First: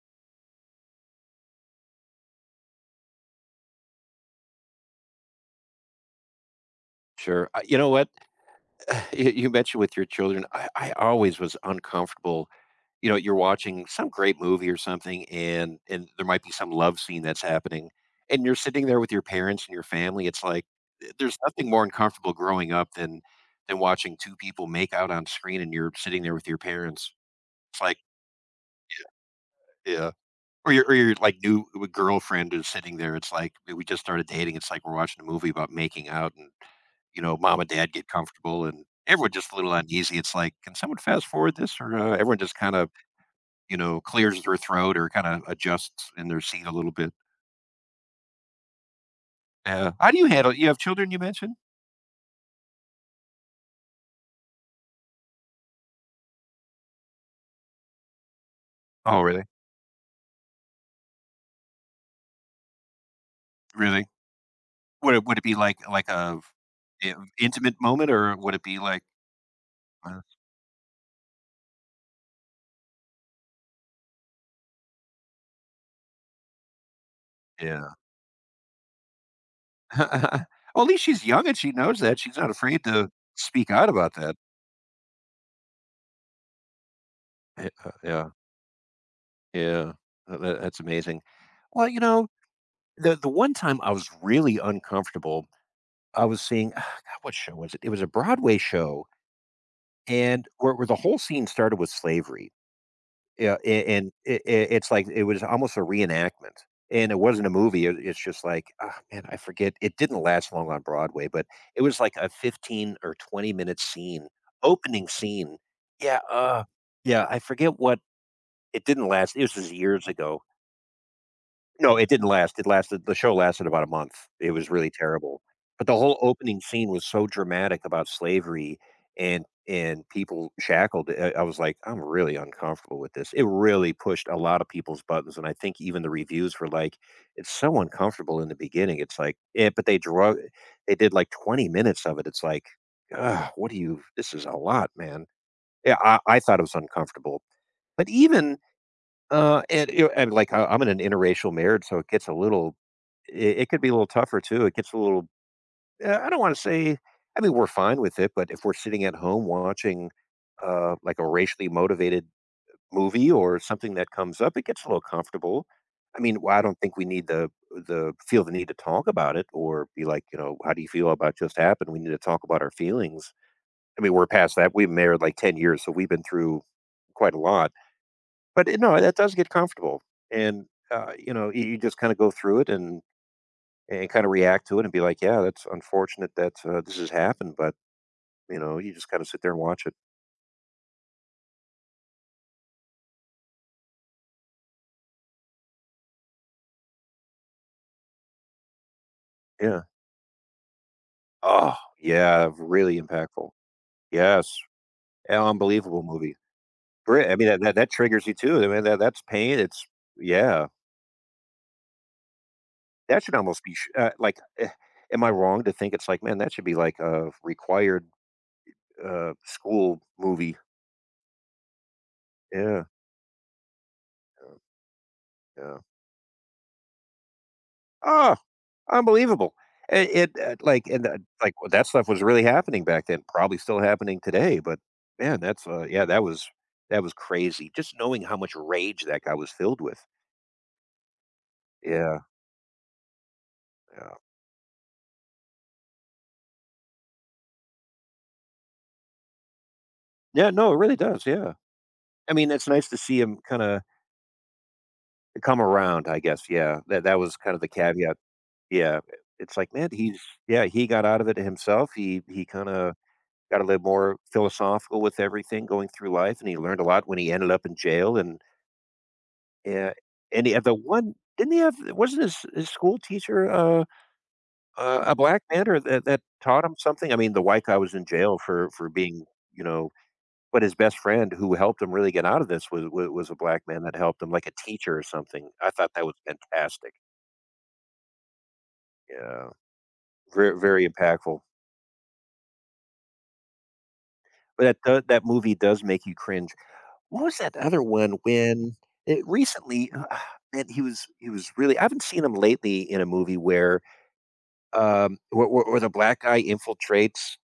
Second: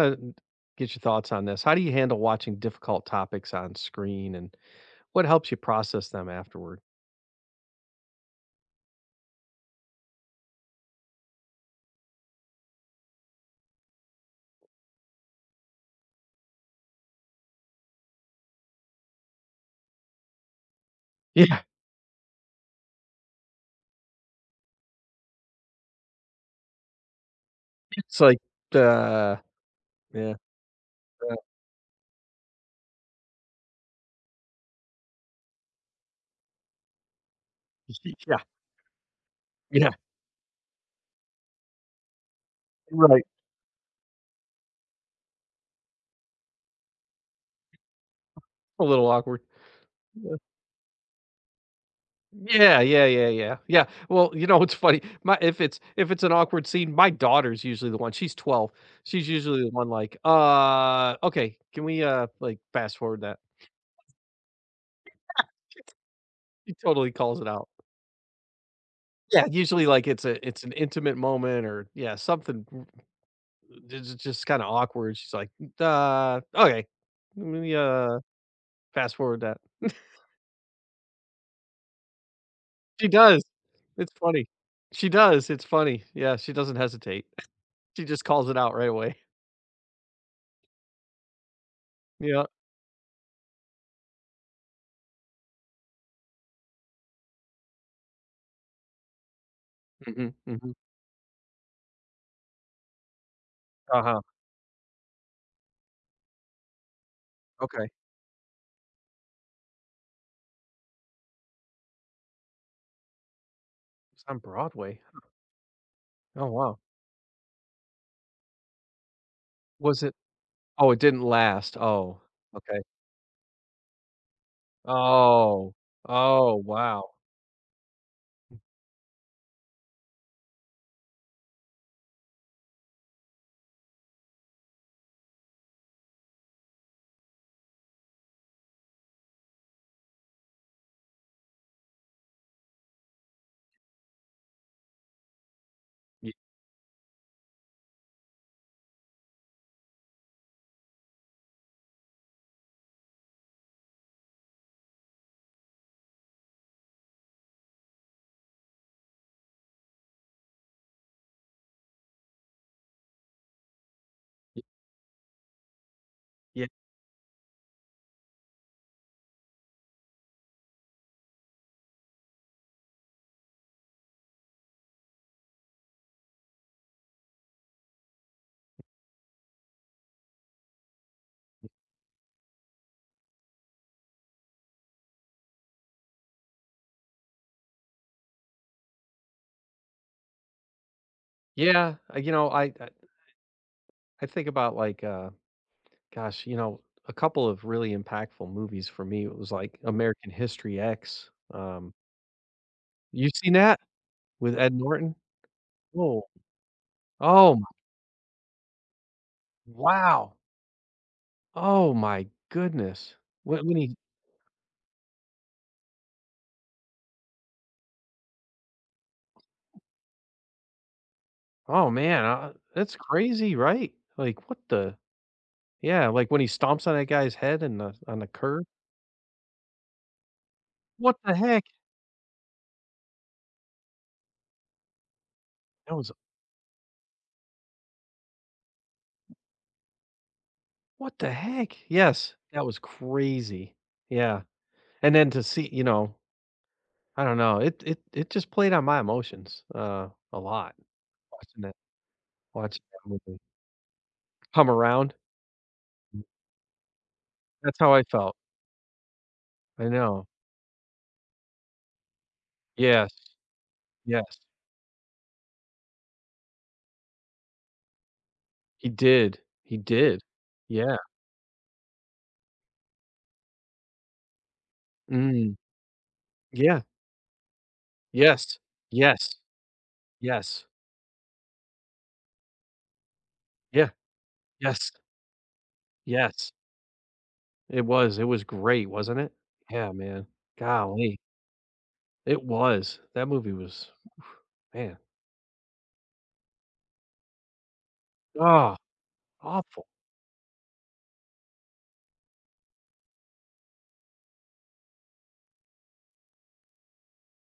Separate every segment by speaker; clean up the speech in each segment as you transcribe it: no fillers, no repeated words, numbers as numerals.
Speaker 1: uh, get your thoughts on this. How do you handle watching difficult topics on screen, and what helps you process them afterward?
Speaker 2: Sure. You know what? You mentioned with your children, I always was uncomfortable. You know, you're watching some great movie or something, and there might be some love scene that's happening, and you're sitting there with your parents and your family. It's like there's
Speaker 1: Yeah,
Speaker 2: nothing more uncomfortable growing up than watching two people make out on screen, and you're sitting there with your parents. It's like,
Speaker 1: it's like, uh,
Speaker 2: yeah, yeah.
Speaker 1: yeah,
Speaker 2: Or your or your, like,
Speaker 1: uh,
Speaker 2: new uh, girlfriend is sitting there, it's like, "Hey, we just started dating," it's like we're watching a movie about making out and, mom and dad get
Speaker 1: yeah,
Speaker 2: comfortable and everyone just a little
Speaker 1: yeah,
Speaker 2: uneasy, it's like, "Can someone fast forward this?" Or, everyone just kinda,
Speaker 1: right.
Speaker 2: clears their throat or kinda adjusts in their seat a little bit.
Speaker 1: A little awkward.
Speaker 2: Yeah. How do you
Speaker 1: Yeah.
Speaker 2: handle you have children, you mentioned?
Speaker 1: Yeah, yeah, yeah, yeah, yeah. Well, you know, it's funny. My if it's an awkward scene, my daughter's usually the one. She's 12.
Speaker 2: Oh,
Speaker 1: She's
Speaker 2: really?
Speaker 1: usually the one like, okay, can we like fast forward that?
Speaker 2: Really? Would it be like a
Speaker 1: She totally
Speaker 2: I
Speaker 1: calls it out.
Speaker 2: intimate moment, or would it be like
Speaker 1: Yeah, usually like
Speaker 2: uh,
Speaker 1: it's an intimate moment or yeah, something. It's just kinda awkward. She's like, okay. Let me,
Speaker 2: yeah.
Speaker 1: fast forward that."
Speaker 2: Well, at least she's young and she knows that, she's not afraid to
Speaker 1: She does.
Speaker 2: speak out
Speaker 1: It's
Speaker 2: about that.
Speaker 1: funny. She does. It's funny. Yeah, she doesn't hesitate. She just
Speaker 2: Yeah,
Speaker 1: calls it out right away.
Speaker 2: yeah, that's amazing. Well, you know,
Speaker 1: Yeah.
Speaker 2: the one time I was really uncomfortable, I was seeing God, what show was it? It was a Broadway show,
Speaker 1: Mhm,
Speaker 2: and where
Speaker 1: mhm.
Speaker 2: where the whole scene started with slavery. Yeah, a and
Speaker 1: Uh-huh.
Speaker 2: it's like it was almost a reenactment, and it wasn't a movie,
Speaker 1: Okay.
Speaker 2: it's just like, ah, man, I forget it didn't last long on Broadway, but it was like a 15 or 20-minute
Speaker 1: It's
Speaker 2: scene,
Speaker 1: on Broadway.
Speaker 2: opening scene. Yeah,
Speaker 1: Oh,
Speaker 2: uh,
Speaker 1: wow.
Speaker 2: yeah, I forget what it didn't last, it was just
Speaker 1: Was
Speaker 2: years
Speaker 1: it?
Speaker 2: ago.
Speaker 1: Oh, it didn't last.
Speaker 2: No, it
Speaker 1: Oh,
Speaker 2: didn't last. It
Speaker 1: okay.
Speaker 2: lasted the show lasted about a month. It was really terrible.
Speaker 1: Oh.
Speaker 2: But the whole
Speaker 1: Oh,
Speaker 2: opening scene was
Speaker 1: wow.
Speaker 2: so dramatic about slavery and people shackled. I was like, I'm really uncomfortable with this. It really pushed a lot of people's buttons, and I think even the reviews were like, it's so uncomfortable in the beginning. It's like, yeah, but they drug, they did like 20 minutes of it. It's like, ugh, what do you? This is a lot, man. Yeah, I,
Speaker 1: Y
Speaker 2: I thought it was uncomfortable. But even and, you know, and like I'm in an interracial marriage, so it gets a little, it could be a little tougher too. It gets a little, I don't want to say, I mean, we're fine with it, but if we're sitting at home watching like a racially motivated movie or something that comes up,
Speaker 1: y
Speaker 2: it gets a little comfortable. I mean, well, I
Speaker 1: Yeah.
Speaker 2: don't think we need the feel the need to talk about it or be like, you know, how do you feel about just happened? We need to talk about our feelings. I mean, we're past that. We've been married like 10 years, so we've been through quite a lot but, no, that does get comfortable, and, you know, you just kinda go through it and kinda react to it and be like, "Yeah, that's unfortunate that, this has happened," but, you know, you just kinda sit there and watch it.
Speaker 1: Yeah, you know, I think about, like, gosh, you know, a couple of really impactful movies for me, it was like
Speaker 2: Yeah.
Speaker 1: American History X.
Speaker 2: Oh, yeah, really
Speaker 1: You
Speaker 2: impactful.
Speaker 1: seen that
Speaker 2: Yes.
Speaker 1: with Ed Norton?
Speaker 2: An unbelievable
Speaker 1: Oh,
Speaker 2: movie. Great, I mean,
Speaker 1: oh,
Speaker 2: that
Speaker 1: m
Speaker 2: that that triggers you too, I mean, that's pain, it's
Speaker 1: Wow.
Speaker 2: yeah.
Speaker 1: Oh my goodness.
Speaker 2: That should almost be
Speaker 1: When he
Speaker 2: am I wrong to think it's like, man, that should be like a required, school movie?
Speaker 1: Oh man,
Speaker 2: Yeah,
Speaker 1: that's crazy, right? Like,
Speaker 2: yeah,
Speaker 1: what the
Speaker 2: yeah.
Speaker 1: yeah, like when he stomps on that guy's head and the on the
Speaker 2: Ah!
Speaker 1: curb.
Speaker 2: Unbelievable. It it, uh, like, and,
Speaker 1: What
Speaker 2: uh,
Speaker 1: the
Speaker 2: like,
Speaker 1: heck?
Speaker 2: well, that stuff was really happening back then, probably still happening today, but man, that's,
Speaker 1: That
Speaker 2: yeah,
Speaker 1: was
Speaker 2: that was crazy. Just knowing how much rage that guy was filled with.
Speaker 1: What the heck?
Speaker 2: Yeah,
Speaker 1: Yes, that was crazy.
Speaker 2: yeah.
Speaker 1: Yeah, and then to see, you know, I don't know. It just played on my emotions, a
Speaker 2: Yeah, no,
Speaker 1: lot
Speaker 2: it really does, yeah.
Speaker 1: watching that
Speaker 2: I mean, it's
Speaker 1: watching
Speaker 2: nice to
Speaker 1: that
Speaker 2: see him
Speaker 1: movie.
Speaker 2: kinda
Speaker 1: Come Around?
Speaker 2: come around, I guess, yeah. That that was kind of the
Speaker 1: That's how I
Speaker 2: caveat.
Speaker 1: felt.
Speaker 2: Yeah, it's like,
Speaker 1: I
Speaker 2: man, he's
Speaker 1: know.
Speaker 2: yeah, he got out of it himself. He kinda
Speaker 1: Yes.
Speaker 2: got a little more
Speaker 1: Yes.
Speaker 2: philosophical with everything going through life, and he learned a lot when he ended up in jail and
Speaker 1: He did. He
Speaker 2: yeah,
Speaker 1: did.
Speaker 2: and he had the
Speaker 1: Yeah.
Speaker 2: one didn't he have wasn't his school teacher, a black
Speaker 1: Mm.
Speaker 2: man or that taught him
Speaker 1: Yeah.
Speaker 2: something? I mean, the white guy was in jail
Speaker 1: Yes.
Speaker 2: for being,
Speaker 1: Yes.
Speaker 2: you know, but
Speaker 1: Yes.
Speaker 2: his best friend who helped him really get out of this was was a black man
Speaker 1: Yeah.
Speaker 2: that helped him, like a
Speaker 1: Yes.
Speaker 2: teacher or something. I thought that was
Speaker 1: Yes.
Speaker 2: fantastic.
Speaker 1: It was. It was great, wasn't it?
Speaker 2: Yeah,
Speaker 1: Yeah, man.
Speaker 2: very very
Speaker 1: Golly.
Speaker 2: impactful.
Speaker 1: It was. That movie was,
Speaker 2: But
Speaker 1: man.
Speaker 2: that movie does make you cringe. What was that other one when
Speaker 1: Ah,
Speaker 2: it
Speaker 1: awful.
Speaker 2: recently? Man, he was really I haven't seen him lately in a movie where where the black guy infiltrates,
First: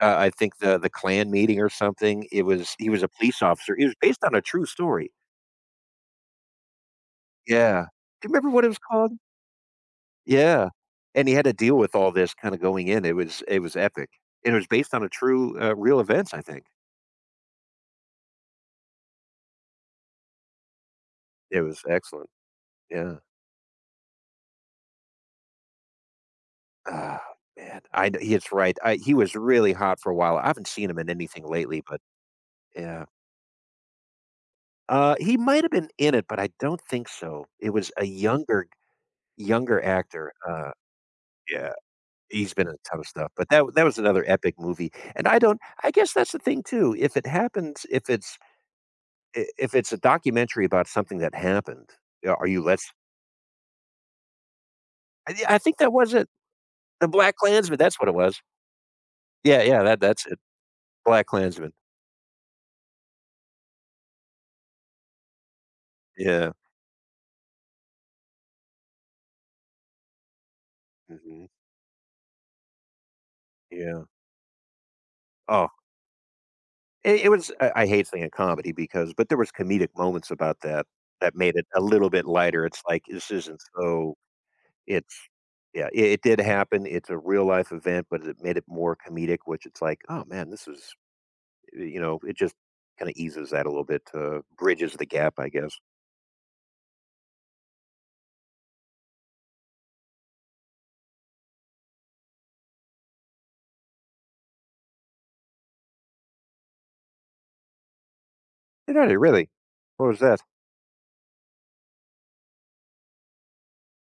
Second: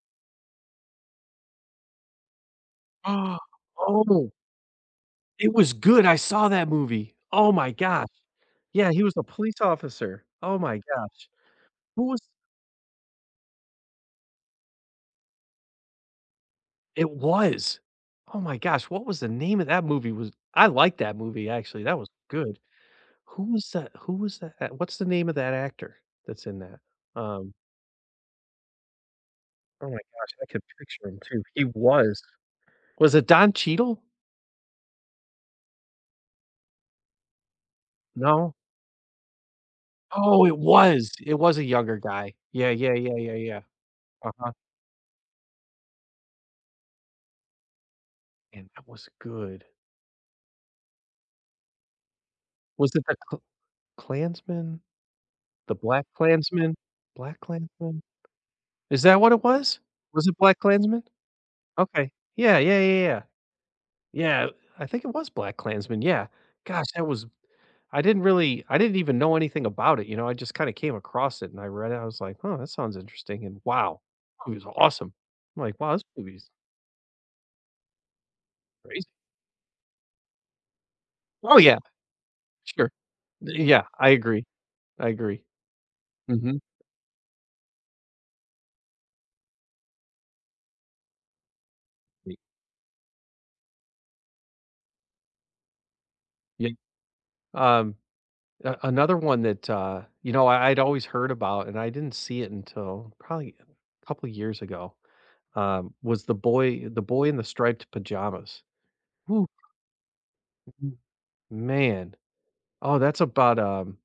Speaker 2: I think the Klan meeting or something. It was he was a police officer. It was based
Speaker 1: Oh,
Speaker 2: on a true story.
Speaker 1: it was good. I saw that movie. Oh my
Speaker 2: Yeah.
Speaker 1: gosh.
Speaker 2: Do you remember what it was
Speaker 1: Yeah, he
Speaker 2: called?
Speaker 1: was a police officer. Oh
Speaker 2: Yeah.
Speaker 1: my
Speaker 2: And
Speaker 1: gosh.
Speaker 2: he had to deal with
Speaker 1: Who
Speaker 2: all
Speaker 1: was
Speaker 2: this kinda going in. It was epic. And it was based on a true, real events, I think.
Speaker 1: It was. Oh my gosh, what was the name of that movie? Was I like that movie,
Speaker 2: It was
Speaker 1: actually, that was
Speaker 2: excellent.
Speaker 1: good.
Speaker 2: Yeah.
Speaker 1: Who was that a what's the name of that actor that's in that?
Speaker 2: Ah,
Speaker 1: Um,
Speaker 2: man. I kn it's right. I he was really
Speaker 1: oh my
Speaker 2: hot for a
Speaker 1: gosh,
Speaker 2: while. I
Speaker 1: I could
Speaker 2: haven't seen him in
Speaker 1: picture him too.
Speaker 2: anything
Speaker 1: He
Speaker 2: lately, but
Speaker 1: was.
Speaker 2: yeah.
Speaker 1: Was it Don Cheadle?
Speaker 2: He might have been in it, but I don't think so. It was a
Speaker 1: No?
Speaker 2: younger younger actor,
Speaker 1: Oh, it was. It was a
Speaker 2: yeah,
Speaker 1: younger guy.
Speaker 2: he's been
Speaker 1: Yeah,
Speaker 2: in a
Speaker 1: yeah,
Speaker 2: ton of
Speaker 1: yeah,
Speaker 2: stuff,
Speaker 1: yeah,
Speaker 2: but
Speaker 1: yeah.
Speaker 2: that that was another
Speaker 1: Uh-huh,
Speaker 2: epic movie, and I don't I guess that's the thing too, if it's
Speaker 1: and that was
Speaker 2: I
Speaker 1: good.
Speaker 2: if it's a documentary about something that happened, are you let's
Speaker 1: Was it the Kla Klansman?
Speaker 2: I
Speaker 1: The
Speaker 2: think that
Speaker 1: Black
Speaker 2: was it,
Speaker 1: Klansman?
Speaker 2: The Black
Speaker 1: Black
Speaker 2: Klansman, that's
Speaker 1: Klansman?
Speaker 2: what it was.
Speaker 1: Is that what it
Speaker 2: Yeah,
Speaker 1: was?
Speaker 2: yeah, that that's
Speaker 1: Was it
Speaker 2: it,
Speaker 1: Black BlacKkKlansman?
Speaker 2: Black Klansman.
Speaker 1: Okay. Yeah, yeah, yeah, yeah. Yeah, I think it was Black BlacKkKlansman, yeah.
Speaker 2: Yeah,
Speaker 1: Gosh, that was I didn't even know anything about it, you know, I just kinda came across
Speaker 2: mhm,
Speaker 1: it and I read it, I was like, "Huh, that sounds interesting," and wow,
Speaker 2: yeah.
Speaker 1: it was awesome. I'm
Speaker 2: Oh,
Speaker 1: like, "Wow, this movie's
Speaker 2: it was I hate saying a comedy
Speaker 1: crazy."
Speaker 2: because but there was comedic moments about that made
Speaker 1: Oh,
Speaker 2: it
Speaker 1: yeah,
Speaker 2: a little bit lighter, it's
Speaker 1: sure.
Speaker 2: like, this isn't
Speaker 1: Yeah, I
Speaker 2: so
Speaker 1: agree, I
Speaker 2: it's
Speaker 1: agree.
Speaker 2: yeah, it did
Speaker 1: Mhm,
Speaker 2: happen, it's a real life event, but it made it more comedic, which it's like, "Oh, man, this is." You know, it just kinda eases that a little bit, bridges the gap, I guess.
Speaker 1: yeah. Um, a another one that, you know, I I'd always heard about and I didn't see it until probably a couple years ago. Um, was the boy in the striped pajamas.
Speaker 2: Did I
Speaker 1: Ooh.
Speaker 2: really? What was that?
Speaker 1: Man. Oh, that's about,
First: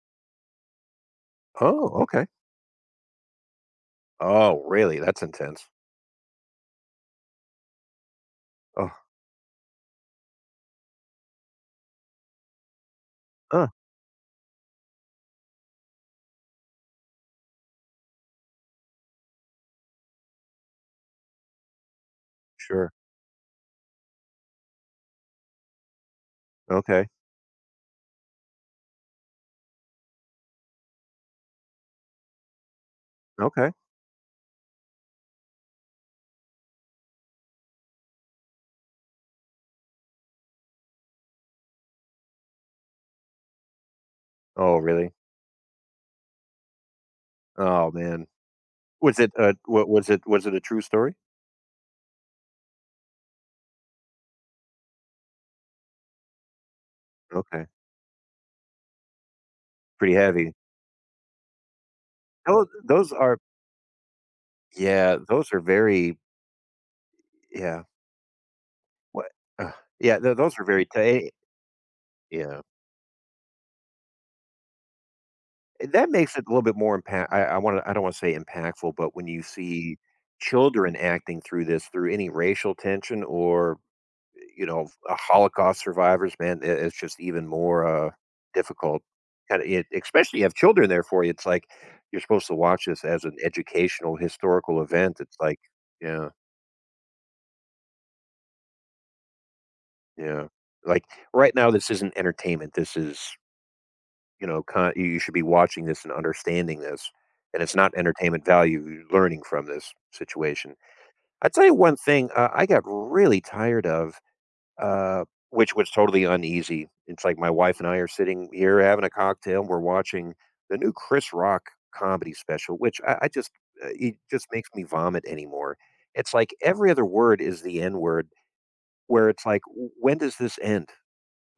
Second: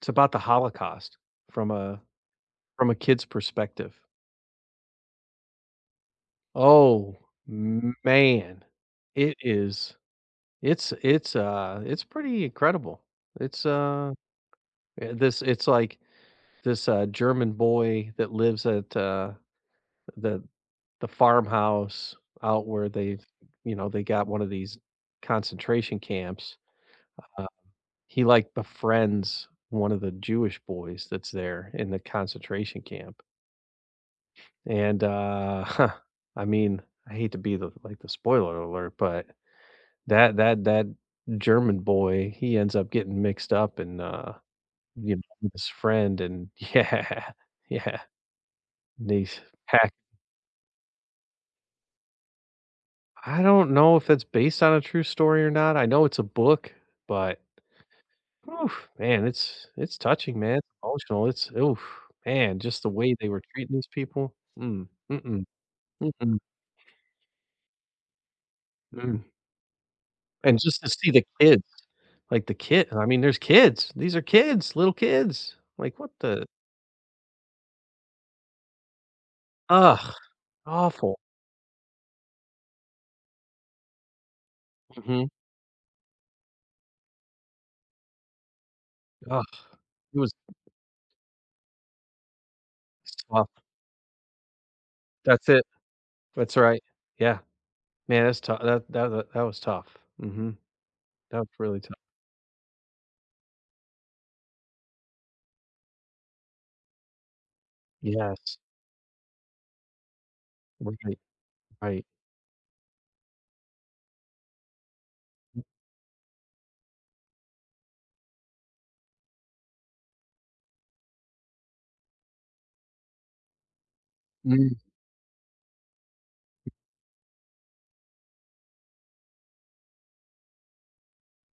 Speaker 1: it's about the Holocaust from a
Speaker 2: "Oh, okay.
Speaker 1: from a kid's perspective.
Speaker 2: Oh, really? That's intense.
Speaker 1: Oh, man.
Speaker 2: Oh,
Speaker 1: It is it's it's pretty incredible. It's,
Speaker 2: huh,
Speaker 1: this it's like this, German boy that lives at, the the farmhouse out where
Speaker 2: sure.
Speaker 1: they've, you know, they got one of these concentration camps.
Speaker 2: Okay,
Speaker 1: He, like, befriends one of the Jewish boys that's there in the concentration camp,
Speaker 2: okay.
Speaker 1: and, I mean, I hate to be the, like, the spoiler alert, but that German boy, he ends up getting mixed up and,
Speaker 2: Oh, really?
Speaker 1: you know, with his friend and yeah,
Speaker 2: Oh,
Speaker 1: yeah,
Speaker 2: man."
Speaker 1: and
Speaker 2: Was it,
Speaker 1: he's
Speaker 2: wa
Speaker 1: hacked.
Speaker 2: was it a true story?
Speaker 1: I don't know if that's based on a true story or not, I know it's a book, but
Speaker 2: Okay,
Speaker 1: oof, man, it's
Speaker 2: pretty
Speaker 1: touching,
Speaker 2: heavy.
Speaker 1: man, it's emotional, it's oof, man,
Speaker 2: Tho
Speaker 1: just the
Speaker 2: those
Speaker 1: way they
Speaker 2: are
Speaker 1: were treating these people, mm,
Speaker 2: yeah,
Speaker 1: mm-mm,
Speaker 2: those are very
Speaker 1: mm-mm,
Speaker 2: yeah,
Speaker 1: mm,
Speaker 2: what Uh, yeah, tho those
Speaker 1: and
Speaker 2: are
Speaker 1: just
Speaker 2: very
Speaker 1: to
Speaker 2: ta
Speaker 1: see the
Speaker 2: eh,
Speaker 1: kids, like, the
Speaker 2: yeah.
Speaker 1: kid I mean, there's kids, these are kids, little kids, like,
Speaker 2: That
Speaker 1: what
Speaker 2: makes it
Speaker 1: the
Speaker 2: a little bit more impact I don't wanna say impactful, but when you see
Speaker 1: ugh,
Speaker 2: children
Speaker 1: awful,
Speaker 2: acting through this, through any racial tension or, you know,
Speaker 1: mhm,
Speaker 2: Holocaust survivors, man, I it's just even more, difficult. Kind
Speaker 1: ugh,
Speaker 2: of it
Speaker 1: it was
Speaker 2: especially you have children there for you, it's like, you're supposed to watch this as an
Speaker 1: tough,
Speaker 2: educational, historical event, it's
Speaker 1: that's
Speaker 2: like
Speaker 1: it,
Speaker 2: yeah,
Speaker 1: that's right, yeah, man, that's tough. That that that that was tough,
Speaker 2: yeah.
Speaker 1: mhm,
Speaker 2: Like,
Speaker 1: that was
Speaker 2: right now,
Speaker 1: really
Speaker 2: this
Speaker 1: tough,
Speaker 2: isn't entertainment, this is you know, con you should be watching this and understanding this, and it's not entertainment
Speaker 1: yes,
Speaker 2: value you're learning from this situation.
Speaker 1: right,
Speaker 2: I'll tell you one
Speaker 1: right,
Speaker 2: thing, I got really tired of, uh, which was totally uneasy. It's like my wife and I are sitting here having a cocktail, and we're watching the new Chris Rock comedy special, which I just it just makes
Speaker 1: mm,
Speaker 2: me vomit anymore. It's like every other word is the N word, where it's like, When does this end?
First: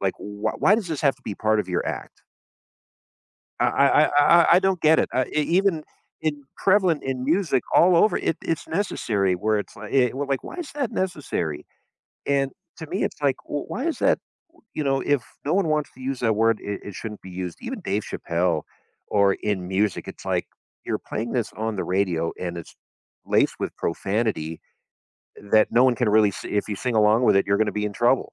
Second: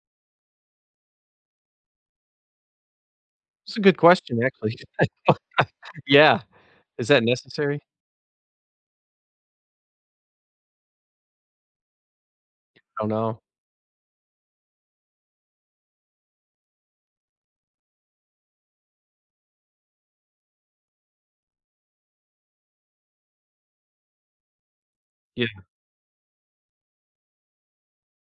Speaker 2: Like, why does this have to be part of your act? I
Speaker 1: it's a good
Speaker 2: I
Speaker 1: question,
Speaker 2: I I
Speaker 1: actually.
Speaker 2: don't get it. E even
Speaker 1: Yeah.
Speaker 2: in prevalent
Speaker 1: Is
Speaker 2: in
Speaker 1: that
Speaker 2: music
Speaker 1: necessary?
Speaker 2: all over, it it's necessary where it's like eh, we're like, "Why is that necessary?" And to
Speaker 1: I
Speaker 2: me,
Speaker 1: don't
Speaker 2: it's like,
Speaker 1: know.
Speaker 2: "Well, why is that?" You know, if no one wants to use that word, it shouldn't be used. Even Dave Chappelle or in music, it's like, you're playing this on the radio, and it's laced with profanity
Speaker 1: Yeah,
Speaker 2: that no one can really s if you sing along with it, you're gonna be in trouble.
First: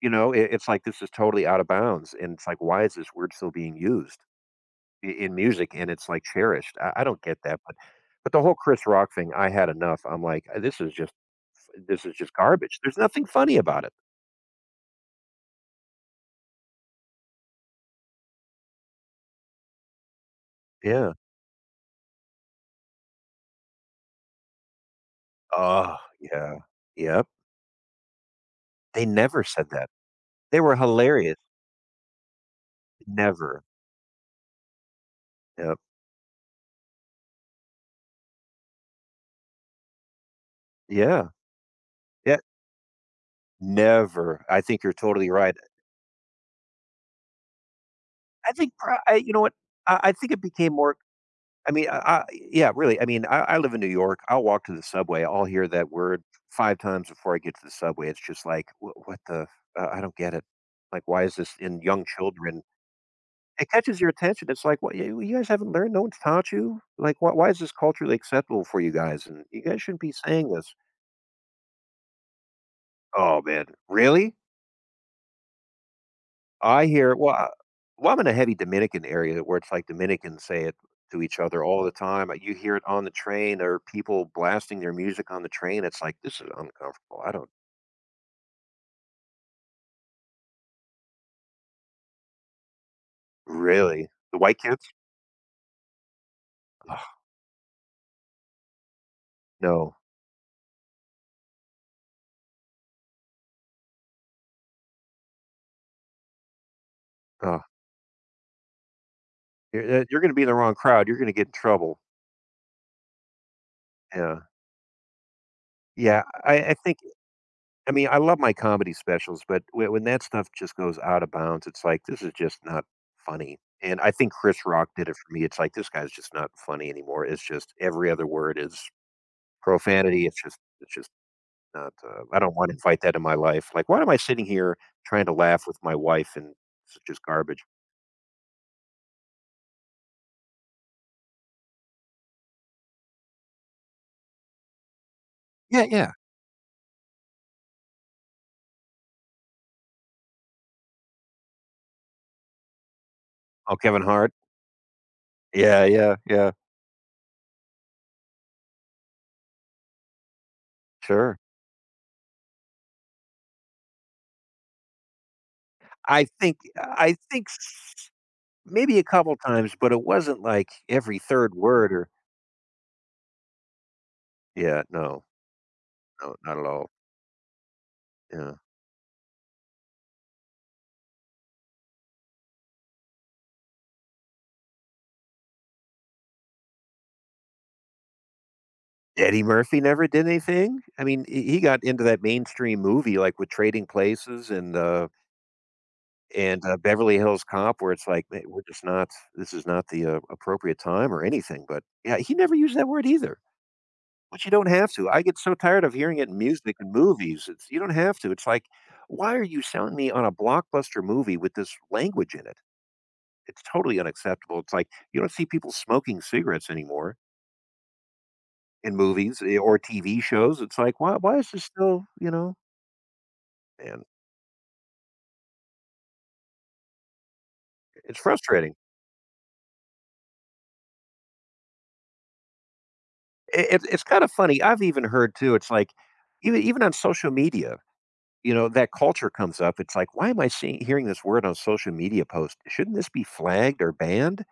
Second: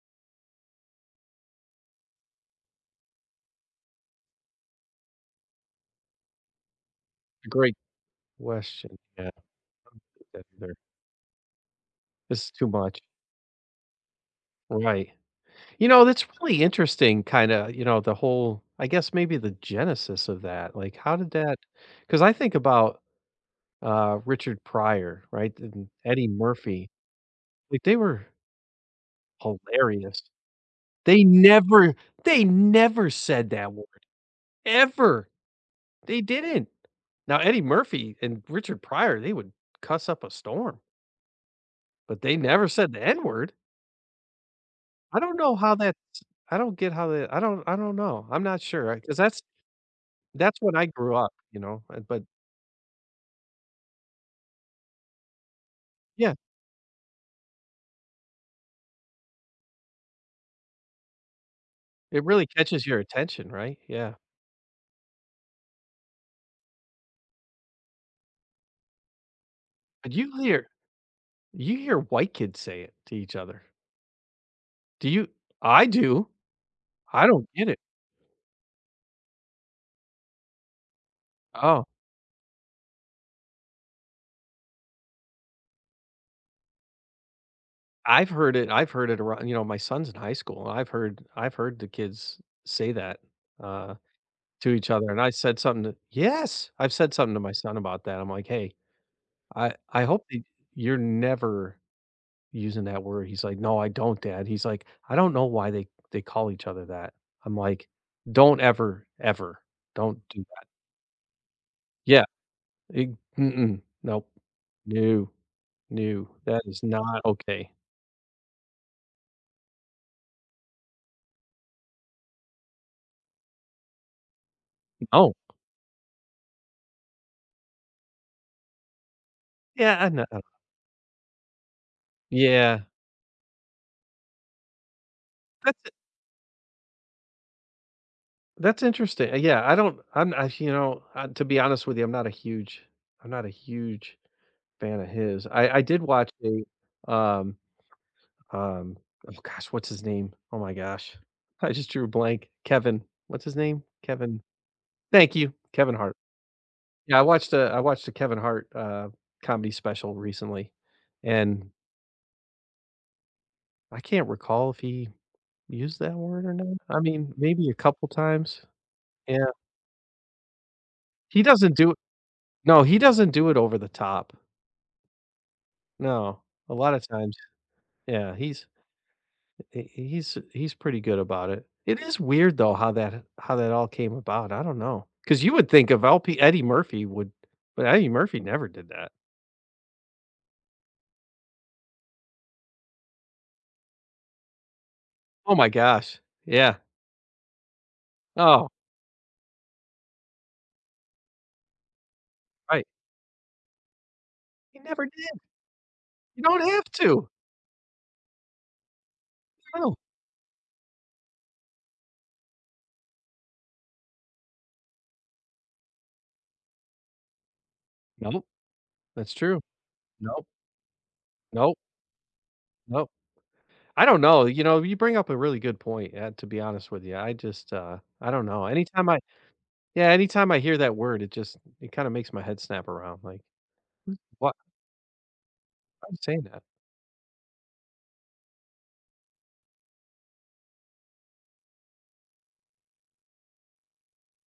Speaker 2: You know, I it's like, this is totally out of bounds, and it's like, why is this word still being used? In music and it's like cherished. I don't get that,
Speaker 1: great
Speaker 2: but the whole Chris
Speaker 1: question.
Speaker 2: Rock
Speaker 1: Yeah, I
Speaker 2: thing, I had enough.
Speaker 1: don't
Speaker 2: I'm
Speaker 1: think
Speaker 2: like,
Speaker 1: that either.
Speaker 2: This is just
Speaker 1: It's too
Speaker 2: garbage. There's
Speaker 1: much.
Speaker 2: nothing funny about it."
Speaker 1: Right. You know, that's really interesting, kinda, you know, the whole I guess maybe the genesis of that, like,
Speaker 2: Yeah.
Speaker 1: how did that? Because I think about, Richard Pryor, right, and
Speaker 2: Oh
Speaker 1: Eddie
Speaker 2: yeah.
Speaker 1: Murphy,
Speaker 2: Yep.
Speaker 1: like, they were
Speaker 2: They never said that.
Speaker 1: hilarious.
Speaker 2: They were
Speaker 1: They
Speaker 2: hilarious.
Speaker 1: never they never said
Speaker 2: Never.
Speaker 1: that word, ever.
Speaker 2: Yep.
Speaker 1: They didn't. Now Eddie Murphy and Richard Pryor, they would cuss up a storm.
Speaker 2: Yeah.
Speaker 1: But they
Speaker 2: Yeah.
Speaker 1: never said the N word.
Speaker 2: Never. I think you're
Speaker 1: I
Speaker 2: totally
Speaker 1: don't
Speaker 2: right.
Speaker 1: know how that's I don't get how that I don't know. I'm not sure,
Speaker 2: I,
Speaker 1: because
Speaker 2: you know what? I think it
Speaker 1: that's
Speaker 2: became
Speaker 1: when I
Speaker 2: more.
Speaker 1: grew up, you
Speaker 2: I
Speaker 1: know?
Speaker 2: mean,
Speaker 1: But
Speaker 2: I Yeah, really, I mean, I live in New York. I'll walk to the subway, I'll hear that word
Speaker 1: yeah,
Speaker 2: 5 times before I get to the subway. It's just like, "What the I don't get it." Like, why is this in young
Speaker 1: it really
Speaker 2: children?
Speaker 1: catches your attention,
Speaker 2: It
Speaker 1: right?
Speaker 2: catches your
Speaker 1: Yeah.
Speaker 2: attention. It's like, "What, you guys haven't learned? No one's taught you? Like, why is this culturally acceptable for you guys? And you guys shouldn't
Speaker 1: But
Speaker 2: be saying this."
Speaker 1: you hear white kids say it to each
Speaker 2: "Oh,
Speaker 1: other.
Speaker 2: man, really?"
Speaker 1: Do you I do.
Speaker 2: I hear
Speaker 1: I don't get it.
Speaker 2: well, I'm in a heavy Dominican area where it's like Dominicans say it to each other all
Speaker 1: Oh,
Speaker 2: the time. You hear it on the train or people blasting their music on the train. It's like, this is uncomfortable. I don't
Speaker 1: I've heard it around, you know, my son's in high school, and I've heard the kids say that, uh,
Speaker 2: really. The white
Speaker 1: to
Speaker 2: kids?
Speaker 1: each other, and I said something to yes, I've
Speaker 2: Ugh,
Speaker 1: said something to my son about that. I'm like, "Hey,
Speaker 2: no.
Speaker 1: I hope that you're never using that word." He's like, "No, I don't, dad." He's like, "I don't know why they call each other that." I'm
Speaker 2: Ugh.
Speaker 1: like, "Don't ever, ever. Don't
Speaker 2: You're going to
Speaker 1: do
Speaker 2: be in the
Speaker 1: that."
Speaker 2: wrong crowd. You're going to get in trouble.
Speaker 1: Yeah. It mm-mm. Nope.
Speaker 2: Yeah.
Speaker 1: No.
Speaker 2: Yeah.
Speaker 1: No.
Speaker 2: I,
Speaker 1: That
Speaker 2: I
Speaker 1: is
Speaker 2: think,
Speaker 1: not okay.
Speaker 2: I mean, I love my comedy specials, but when that stuff just goes out of bounds, it's like, this is just not funny. And I think Chris Rock did it for
Speaker 1: No.
Speaker 2: me. It's like, this guy's just not funny anymore. It's just every other word is
Speaker 1: Yeah, I
Speaker 2: profanity.
Speaker 1: know.
Speaker 2: It's just not, I don't wanna
Speaker 1: Yeah.
Speaker 2: invite that in my life. Like, "Why am I sitting here trying to laugh with
Speaker 1: That's
Speaker 2: my wife and it's just garbage?"
Speaker 1: that's interesting. Yeah, I don't I'm I you know, to be honest with you, I'm not a huge fan of his. I
Speaker 2: "Yeah,
Speaker 1: did
Speaker 2: yeah.
Speaker 1: watch a, Um, oh gosh, what's his name? Oh my gosh. I just drew a blank. Kevin. What's his
Speaker 2: Oh,
Speaker 1: name?
Speaker 2: Kevin Hart?
Speaker 1: Kevin. Thank you.
Speaker 2: Yeah,
Speaker 1: Kevin Hart.
Speaker 2: yeah, yeah.
Speaker 1: Yeah, I watched a Kevin Hart comedy special recently
Speaker 2: Sure."
Speaker 1: and I can't recall if he used that word or not. I
Speaker 2: I
Speaker 1: mean,
Speaker 2: think
Speaker 1: maybe a couple
Speaker 2: s
Speaker 1: times.
Speaker 2: maybe a couple
Speaker 1: Yeah.
Speaker 2: times, but it wasn't like every
Speaker 1: He
Speaker 2: 3rd
Speaker 1: doesn't
Speaker 2: word
Speaker 1: do
Speaker 2: or.
Speaker 1: No, he doesn't do it over the top.
Speaker 2: Yeah, no, no,
Speaker 1: No.
Speaker 2: not at
Speaker 1: A
Speaker 2: all.
Speaker 1: lot of times. Yeah,
Speaker 2: Yeah.
Speaker 1: he's he's pretty good about it. It is weird though how that all came about. I don't know because you would think of LP Eddie Murphy would, but Eddie Murphy never did that.
Speaker 2: Eddie Murphy never did anything? I mean, he got into that mainstream movie, like, with Trading Places and,
Speaker 1: Oh my gosh.
Speaker 2: and,
Speaker 1: Yeah.
Speaker 2: Beverly Hills Cop where it's like, "Ma we're
Speaker 1: Oh,
Speaker 2: just not this is not the, appropriate time or anything," but, yeah, he never used
Speaker 1: right.
Speaker 2: that word either. But you don't
Speaker 1: He
Speaker 2: have
Speaker 1: never
Speaker 2: to. I get
Speaker 1: did.
Speaker 2: so tired of hearing it in
Speaker 1: You don't
Speaker 2: music
Speaker 1: have
Speaker 2: and
Speaker 1: to.
Speaker 2: movies. It's you don't have to. It's like, "Why are you
Speaker 1: No.
Speaker 2: selling me on a blockbuster movie with this language in it?" It's totally unacceptable. It's like, you don't see people smoking cigarettes anymore
Speaker 1: Nope.
Speaker 2: in
Speaker 1: That's
Speaker 2: movies, eh,
Speaker 1: true.
Speaker 2: or TV
Speaker 1: Nope.
Speaker 2: shows. It's like, "Why is this
Speaker 1: Nope.
Speaker 2: still," you know?
Speaker 1: Nope.
Speaker 2: And
Speaker 1: I don't know. You know, you bring up a really good point, to be honest with you. I just,
Speaker 2: it's
Speaker 1: I don't know.
Speaker 2: frustrating.
Speaker 1: Anytime I Yeah, anytime I hear that word, it just it kinda makes my head snap around, like,
Speaker 2: I it's
Speaker 1: "Wh
Speaker 2: kinda funny. I've even heard too, it's like,
Speaker 1: why are saying
Speaker 2: even
Speaker 1: that?"
Speaker 2: even on social media, you know, that culture comes up. It's like, why am I seeing hearing this word on social media post? Shouldn't this be flagged or banned?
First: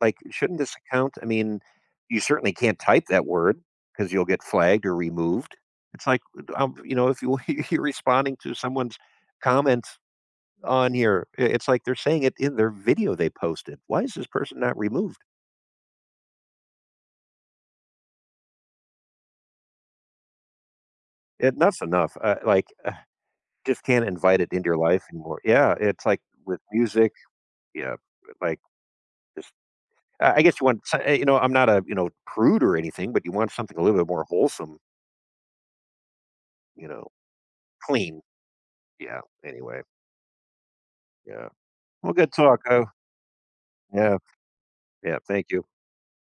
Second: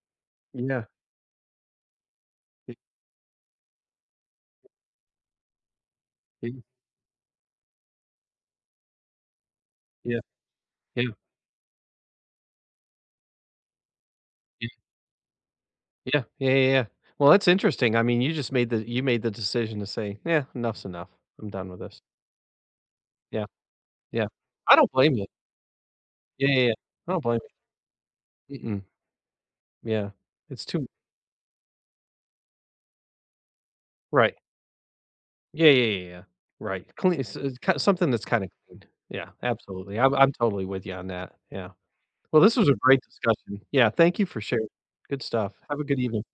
Speaker 2: Like, shouldn't this
Speaker 1: Yeah.
Speaker 2: account? I mean, you certainly
Speaker 1: Y
Speaker 2: can't type that word because you'll get flagged or removed. It's like,
Speaker 1: y
Speaker 2: you know, if you, you're responding to someone's comments
Speaker 1: Yeah.
Speaker 2: on
Speaker 1: Yeah,
Speaker 2: here, it's like they're saying it in their video they posted. Why is this person
Speaker 1: yeah,
Speaker 2: not removed?
Speaker 1: yeah, yeah, yeah, yeah. Well, that's interesting. I mean, you made the decision to say, "Yeah, enough's enough. I'm
Speaker 2: It,
Speaker 1: done with
Speaker 2: that's
Speaker 1: this."
Speaker 2: enough.
Speaker 1: Yeah,
Speaker 2: Just can't
Speaker 1: yeah.
Speaker 2: invite it into your
Speaker 1: I don't
Speaker 2: life
Speaker 1: blame you.
Speaker 2: anymore. Yeah, it's like
Speaker 1: Yeah,
Speaker 2: with
Speaker 1: yeah, yeah.
Speaker 2: music.
Speaker 1: I don't blame
Speaker 2: Yeah,
Speaker 1: you.
Speaker 2: like.
Speaker 1: Mm-mm. Yeah.
Speaker 2: I guess you
Speaker 1: It's
Speaker 2: want,
Speaker 1: too
Speaker 2: you know, I'm not a, you know, prude or anything, but you want something a little bit more
Speaker 1: right.
Speaker 2: wholesome,
Speaker 1: Yeah, yeah, yeah, yeah. Right.
Speaker 2: you know,
Speaker 1: Clean s it's ki something
Speaker 2: clean.
Speaker 1: that's kinda clean.
Speaker 2: Yeah.
Speaker 1: Yeah,
Speaker 2: Anyway.
Speaker 1: absolutely. I'm totally with you on that.
Speaker 2: Yeah.
Speaker 1: Yeah.
Speaker 2: Well, good
Speaker 1: Well, this
Speaker 2: talk.
Speaker 1: was a
Speaker 2: Oh,
Speaker 1: great discussion. Yeah,
Speaker 2: yeah.
Speaker 1: thank you for sharing.
Speaker 2: Yeah.
Speaker 1: Good
Speaker 2: Thank
Speaker 1: stuff.
Speaker 2: you.
Speaker 1: Have a good evening.